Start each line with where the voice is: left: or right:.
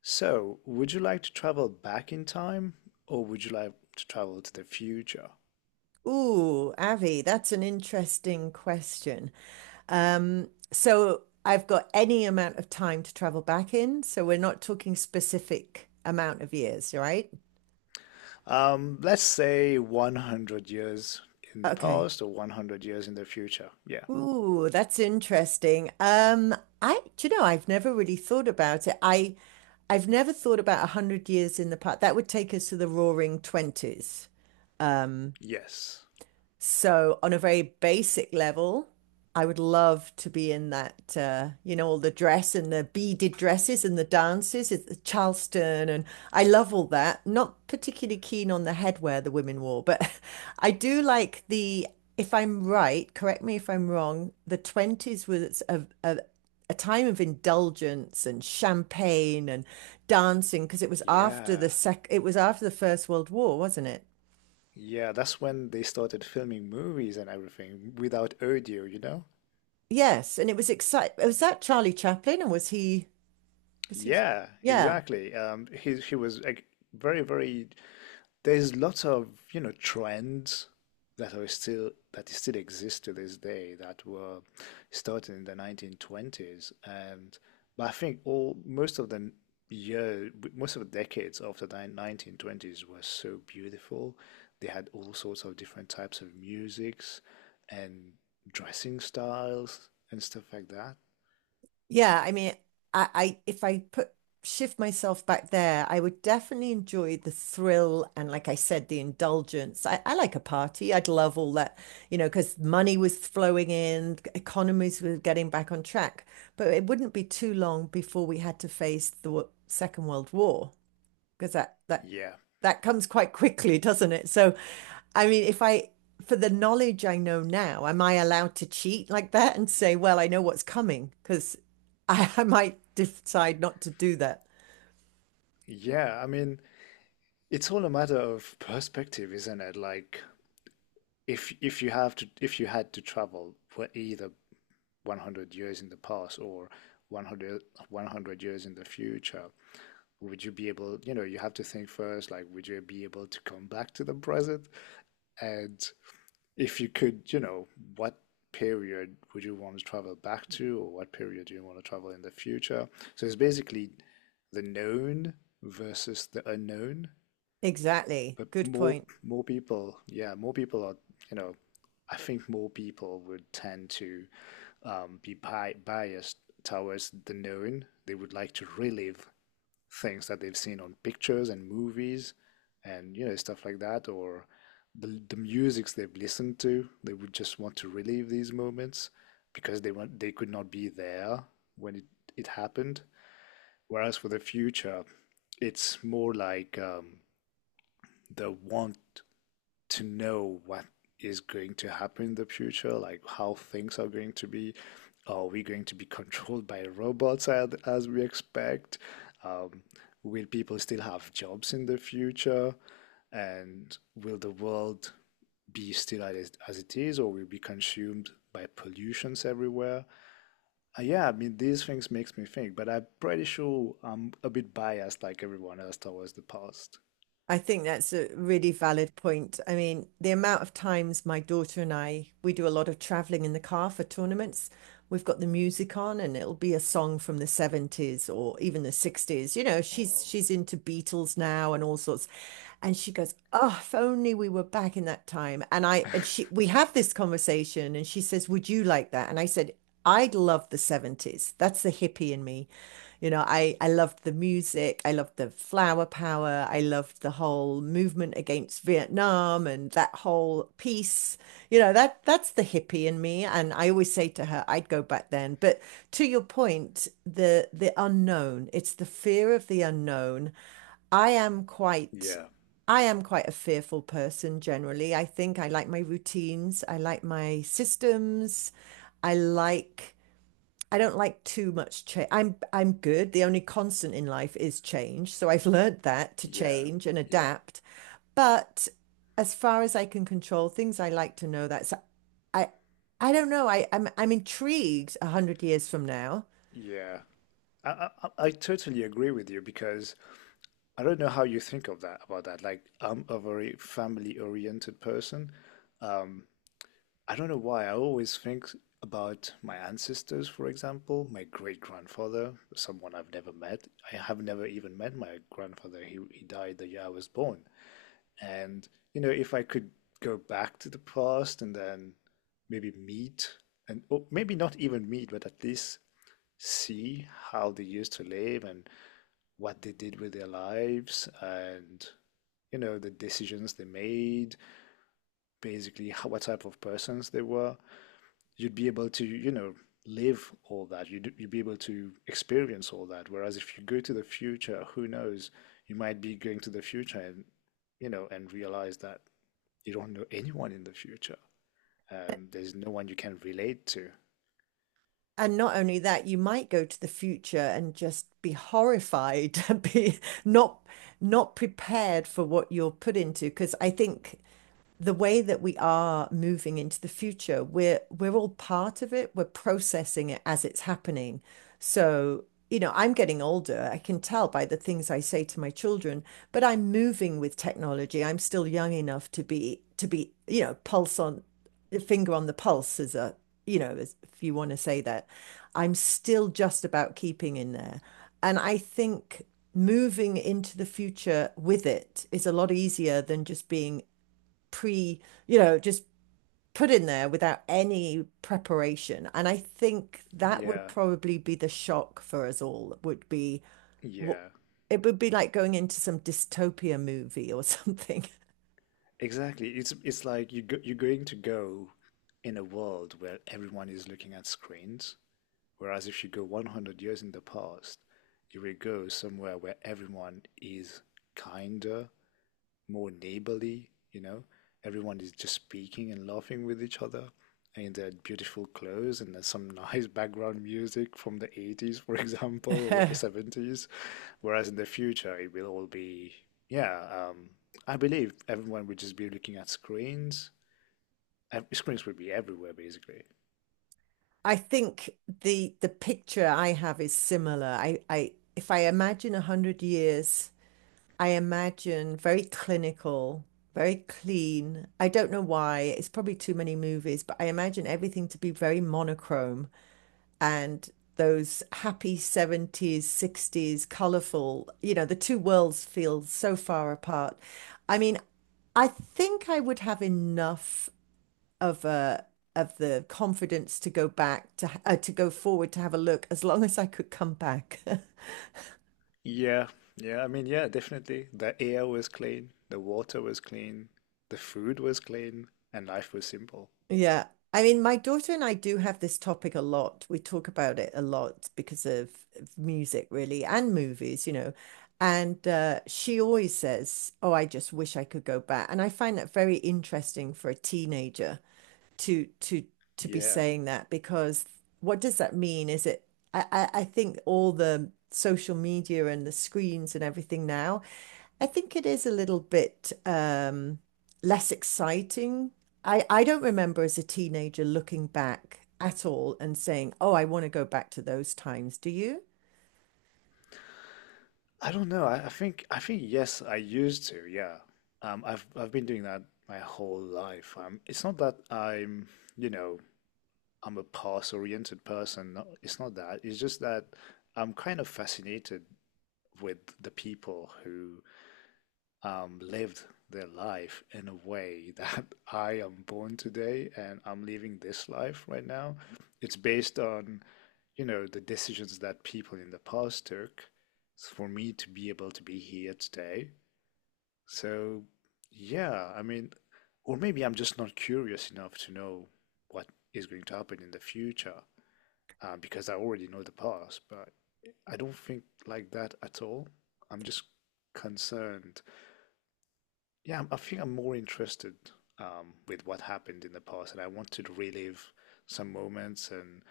left: So, would you like to travel back in time or would you like to travel to the future?
right: Ooh, Avi, that's an interesting question. So I've got any amount of time to travel back in, so we're not talking specific amount of years, right?
left: Let's say 100 years in the
right: Okay.
left: past or 100 years in the future. Yeah.
right: Ooh, that's interesting. Do you know, I've never really thought about it. I've never thought about 100 years in the past. That would take us to the Roaring Twenties. Um,
left: Yes.
right: So, on a very basic level, I would love to be in that, you know, all the dress and the beaded dresses and the dances, it's the Charleston, and I love all that. Not particularly keen on the headwear the women wore, but I do like if I'm right, correct me if I'm wrong, the 20s was a time of indulgence and champagne and dancing because it was after
left: Yeah.
right: it was after the First World War, wasn't it?
left: Yeah, that's when they started filming movies and everything without audio, you know?
right: Yes, and it was exciting. Was that Charlie Chaplin, or was he? Was he?
left: Yeah,
right: Yeah,
left: exactly. He was like very, very, there's lots of, you know, trends that still exist to this day that were started in the 1920s. And But I think all most of the year most of the decades of the 1920s were so beautiful. They had all sorts of different types of musics and dressing styles and stuff like that.
right: yeah. I mean, I if I put shift myself back there, I would definitely enjoy the thrill and, like I said, the indulgence. I like a party. I'd love all that, you know, because money was flowing in, economies were getting back on track. But it wouldn't be too long before we had to face Second World War, because that that
left: Yeah.
right: that comes quite quickly, doesn't it? So, I mean, if I for the knowledge I know now, am I allowed to cheat like that and say, well, I know what's coming? Because I might decide not to do that.
left: Yeah, I mean, it's all a matter of perspective, isn't it? Like, if you had to travel for either 100 years in the past or 100 years in the future, would you be able, you know, you have to think first, like, would you be able to come back to the present? And if you could, you know, what period would you want to travel back to, or what period do you want to travel in the future? So it's basically the known versus the unknown.
right: Exactly.
left: But
right: Good
left: more
right: point.
left: more people, yeah, more people are, you know, I think more people would tend to be bi biased towards the known. They would like to relive things that they've seen on pictures and movies and, you know, stuff like that, or the musics they've listened to. They would just want to relive these moments because they could not be there when it happened. Whereas for the future, it's more like, the want to know what is going to happen in the future, like how things are going to be. Are we going to be controlled by robots, as we expect? Um, will people still have jobs in the future? And will the world be still as it is, or will it be consumed by pollutions everywhere? Yeah, I mean, these things makes me think, but I'm pretty sure I'm a bit biased like everyone else towards the past.
right: I think that's a really valid point. I mean, the amount of times my daughter and I, we do a lot of traveling in the car for tournaments. We've got the music on and it'll be a song from the 70s or even the 60s. You know, she's
left: Wow.
right: she's into Beatles now and all sorts. And she goes, "Oh, if only we were back in that time." And I and she we have this conversation and she says, "Would you like that?" And I said, I love the 70s. That's the hippie in me. You know, I loved the music. I loved the flower power. I loved the whole movement against Vietnam and that whole peace. You know, that's the hippie in me. And I always say to her, I'd go back then. But to your point, the unknown, it's the fear of the unknown. I am quite
left: Yeah,
right: I am quite a fearful person generally. I think I like my routines. I like my systems. I like I don't like too much change. I'm good. The only constant in life is change. So I've learned that to
left: yeah,
right: change and
left: yeah,
right: adapt. But as far as I can control things, I like to know that. So I I don't know. I'm intrigued 100 years from now.
left: yeah. I totally agree with you. Because I don't know how you think of that, about that. Like, I'm a very family oriented person. Um, I don't know why, I always think about my ancestors. For example, my great grandfather, someone I've never met. I have never even met my grandfather. He died the year I was born. And, you know, if I could go back to the past and then maybe meet, and or maybe not even meet, but at least see how they used to live and what they did with their lives and, you know, the decisions they made, basically how, what type of persons they were, you'd be able to, you know, live all that. You'd be able to experience all that. Whereas if you go to the future, who knows? You might be going to the future and, you know, and realize that you don't know anyone in the future. There's no one you can relate to.
right: And not only that, you might go to the future and just be horrified, be not not prepared for what you're put into. Because I think the way that we are moving into the future, we're all part of it. We're processing it as it's happening. So, you know, I'm getting older. I can tell by the things I say to my children, but I'm moving with technology. I'm still young enough to be, you know, pulse on finger on the pulse as you know, as, if you want to say that. I'm still just about keeping in there. And I think moving into the future with it is a lot easier than just being pre, you know, just put in there without any preparation. And I think that would
left: Yeah,
right: probably be the shock for us all, would be what
left: yeah,
right: it would be like going into some dystopia movie or something.
left: exactly. It's like you go, you're going to go in a world where everyone is looking at screens. Whereas if you go 100 years in the past, you will go somewhere where everyone is kinder, more neighborly, you know. Everyone is just speaking and laughing with each other. And they had beautiful clothes and there's some nice background music from the 80s, for example, or 70s. Whereas in the future, it will all be, yeah, I believe everyone would just be looking at screens. Screens would be everywhere, basically.
right: I think the picture I have is similar. I if I imagine 100 years, I imagine very clinical, very clean. I don't know why. It's probably too many movies, but I imagine everything to be very monochrome. And those happy 70s, 60s, colorful, you know, the two worlds feel so far apart. I mean, I think I would have enough of a of the confidence to go back to go forward to have a look as long as I could come back.
left: Yeah, yeah, I mean, yeah, definitely. The air was clean, the water was clean, the food was clean, and life was simple.
right: Yeah. I mean, my daughter and I do have this topic a lot. We talk about it a lot because of music, really, and movies, you know. And she always says, "Oh, I just wish I could go back." And I find that very interesting for a teenager to to to be
left: Yeah.
right: saying that because what does that mean? Is it I think all the social media and the screens and everything now, I think it is a little bit less exciting. I don't remember as a teenager looking back at all and saying, "Oh, I want to go back to those times." Do you?
left: I don't know. I think yes, I used to. Yeah. Um, I've been doing that my whole life. It's not that I'm, you know, I'm a past-oriented person. No, it's not that. It's just that I'm kind of fascinated with the people who lived their life in a way that I am born today and I'm living this life right now. It's based on, you know, the decisions that people in the past took for me to be able to be here today. So, yeah, I mean, or maybe I'm just not curious enough to know what is going to happen in the future, because I already know the past, but I don't think like that at all. I'm just concerned. I think I'm more interested, with what happened in the past, and I want to relive some moments. And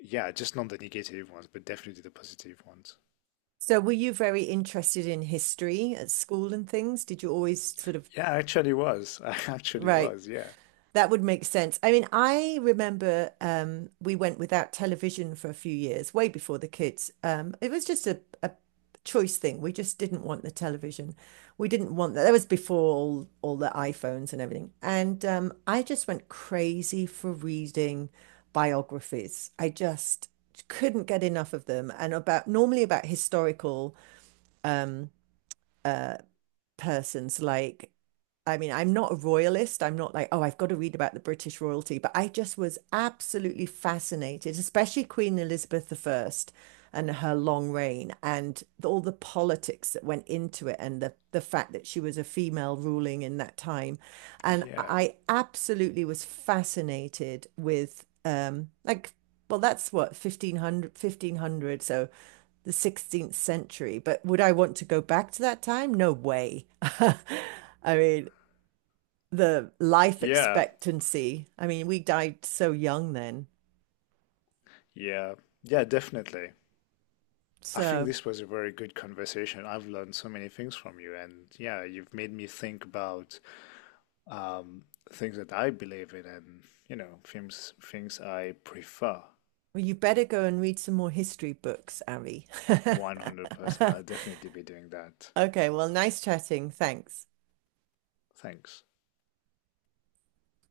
left: yeah, just not the negative ones, but definitely the positive ones.
right: So were you very interested in history at school and things? Did you always sort of
left: Yeah, I actually was. I actually
right: right?
left: was. Yeah.
right: That would make sense. I mean, I remember we went without television for a few years, way before the kids. It was just a choice thing. We just didn't want the television. We didn't want that. That was before all the iPhones and everything. And I just went crazy for reading biographies. I just couldn't get enough of them. And about normally about historical um, uh, persons like I mean, I'm not a royalist. I'm not like, oh, I've got to read about the British royalty, but I just was absolutely fascinated, especially Queen Elizabeth I and her long reign and all the politics that went into it and the fact that she was a female ruling in that time. And
left: Yeah.
right: I absolutely was fascinated with, like, well, that's what, 1500, 1500, so the 16th century. But would I want to go back to that time? No way. I mean, the life
left: Yeah.
right: expectancy. I mean, we died so young then.
left: Yeah, yeah, definitely. I think
right: So
left: this was a very good conversation. I've learned so many things from you, and yeah, you've made me think about um, things that I believe in, and you know, things I prefer.
right: well, you better go and read some more history books, Abby.
left: 100%. I'll definitely be doing that.
right: Okay, well, nice chatting. Thanks.
left: Thanks.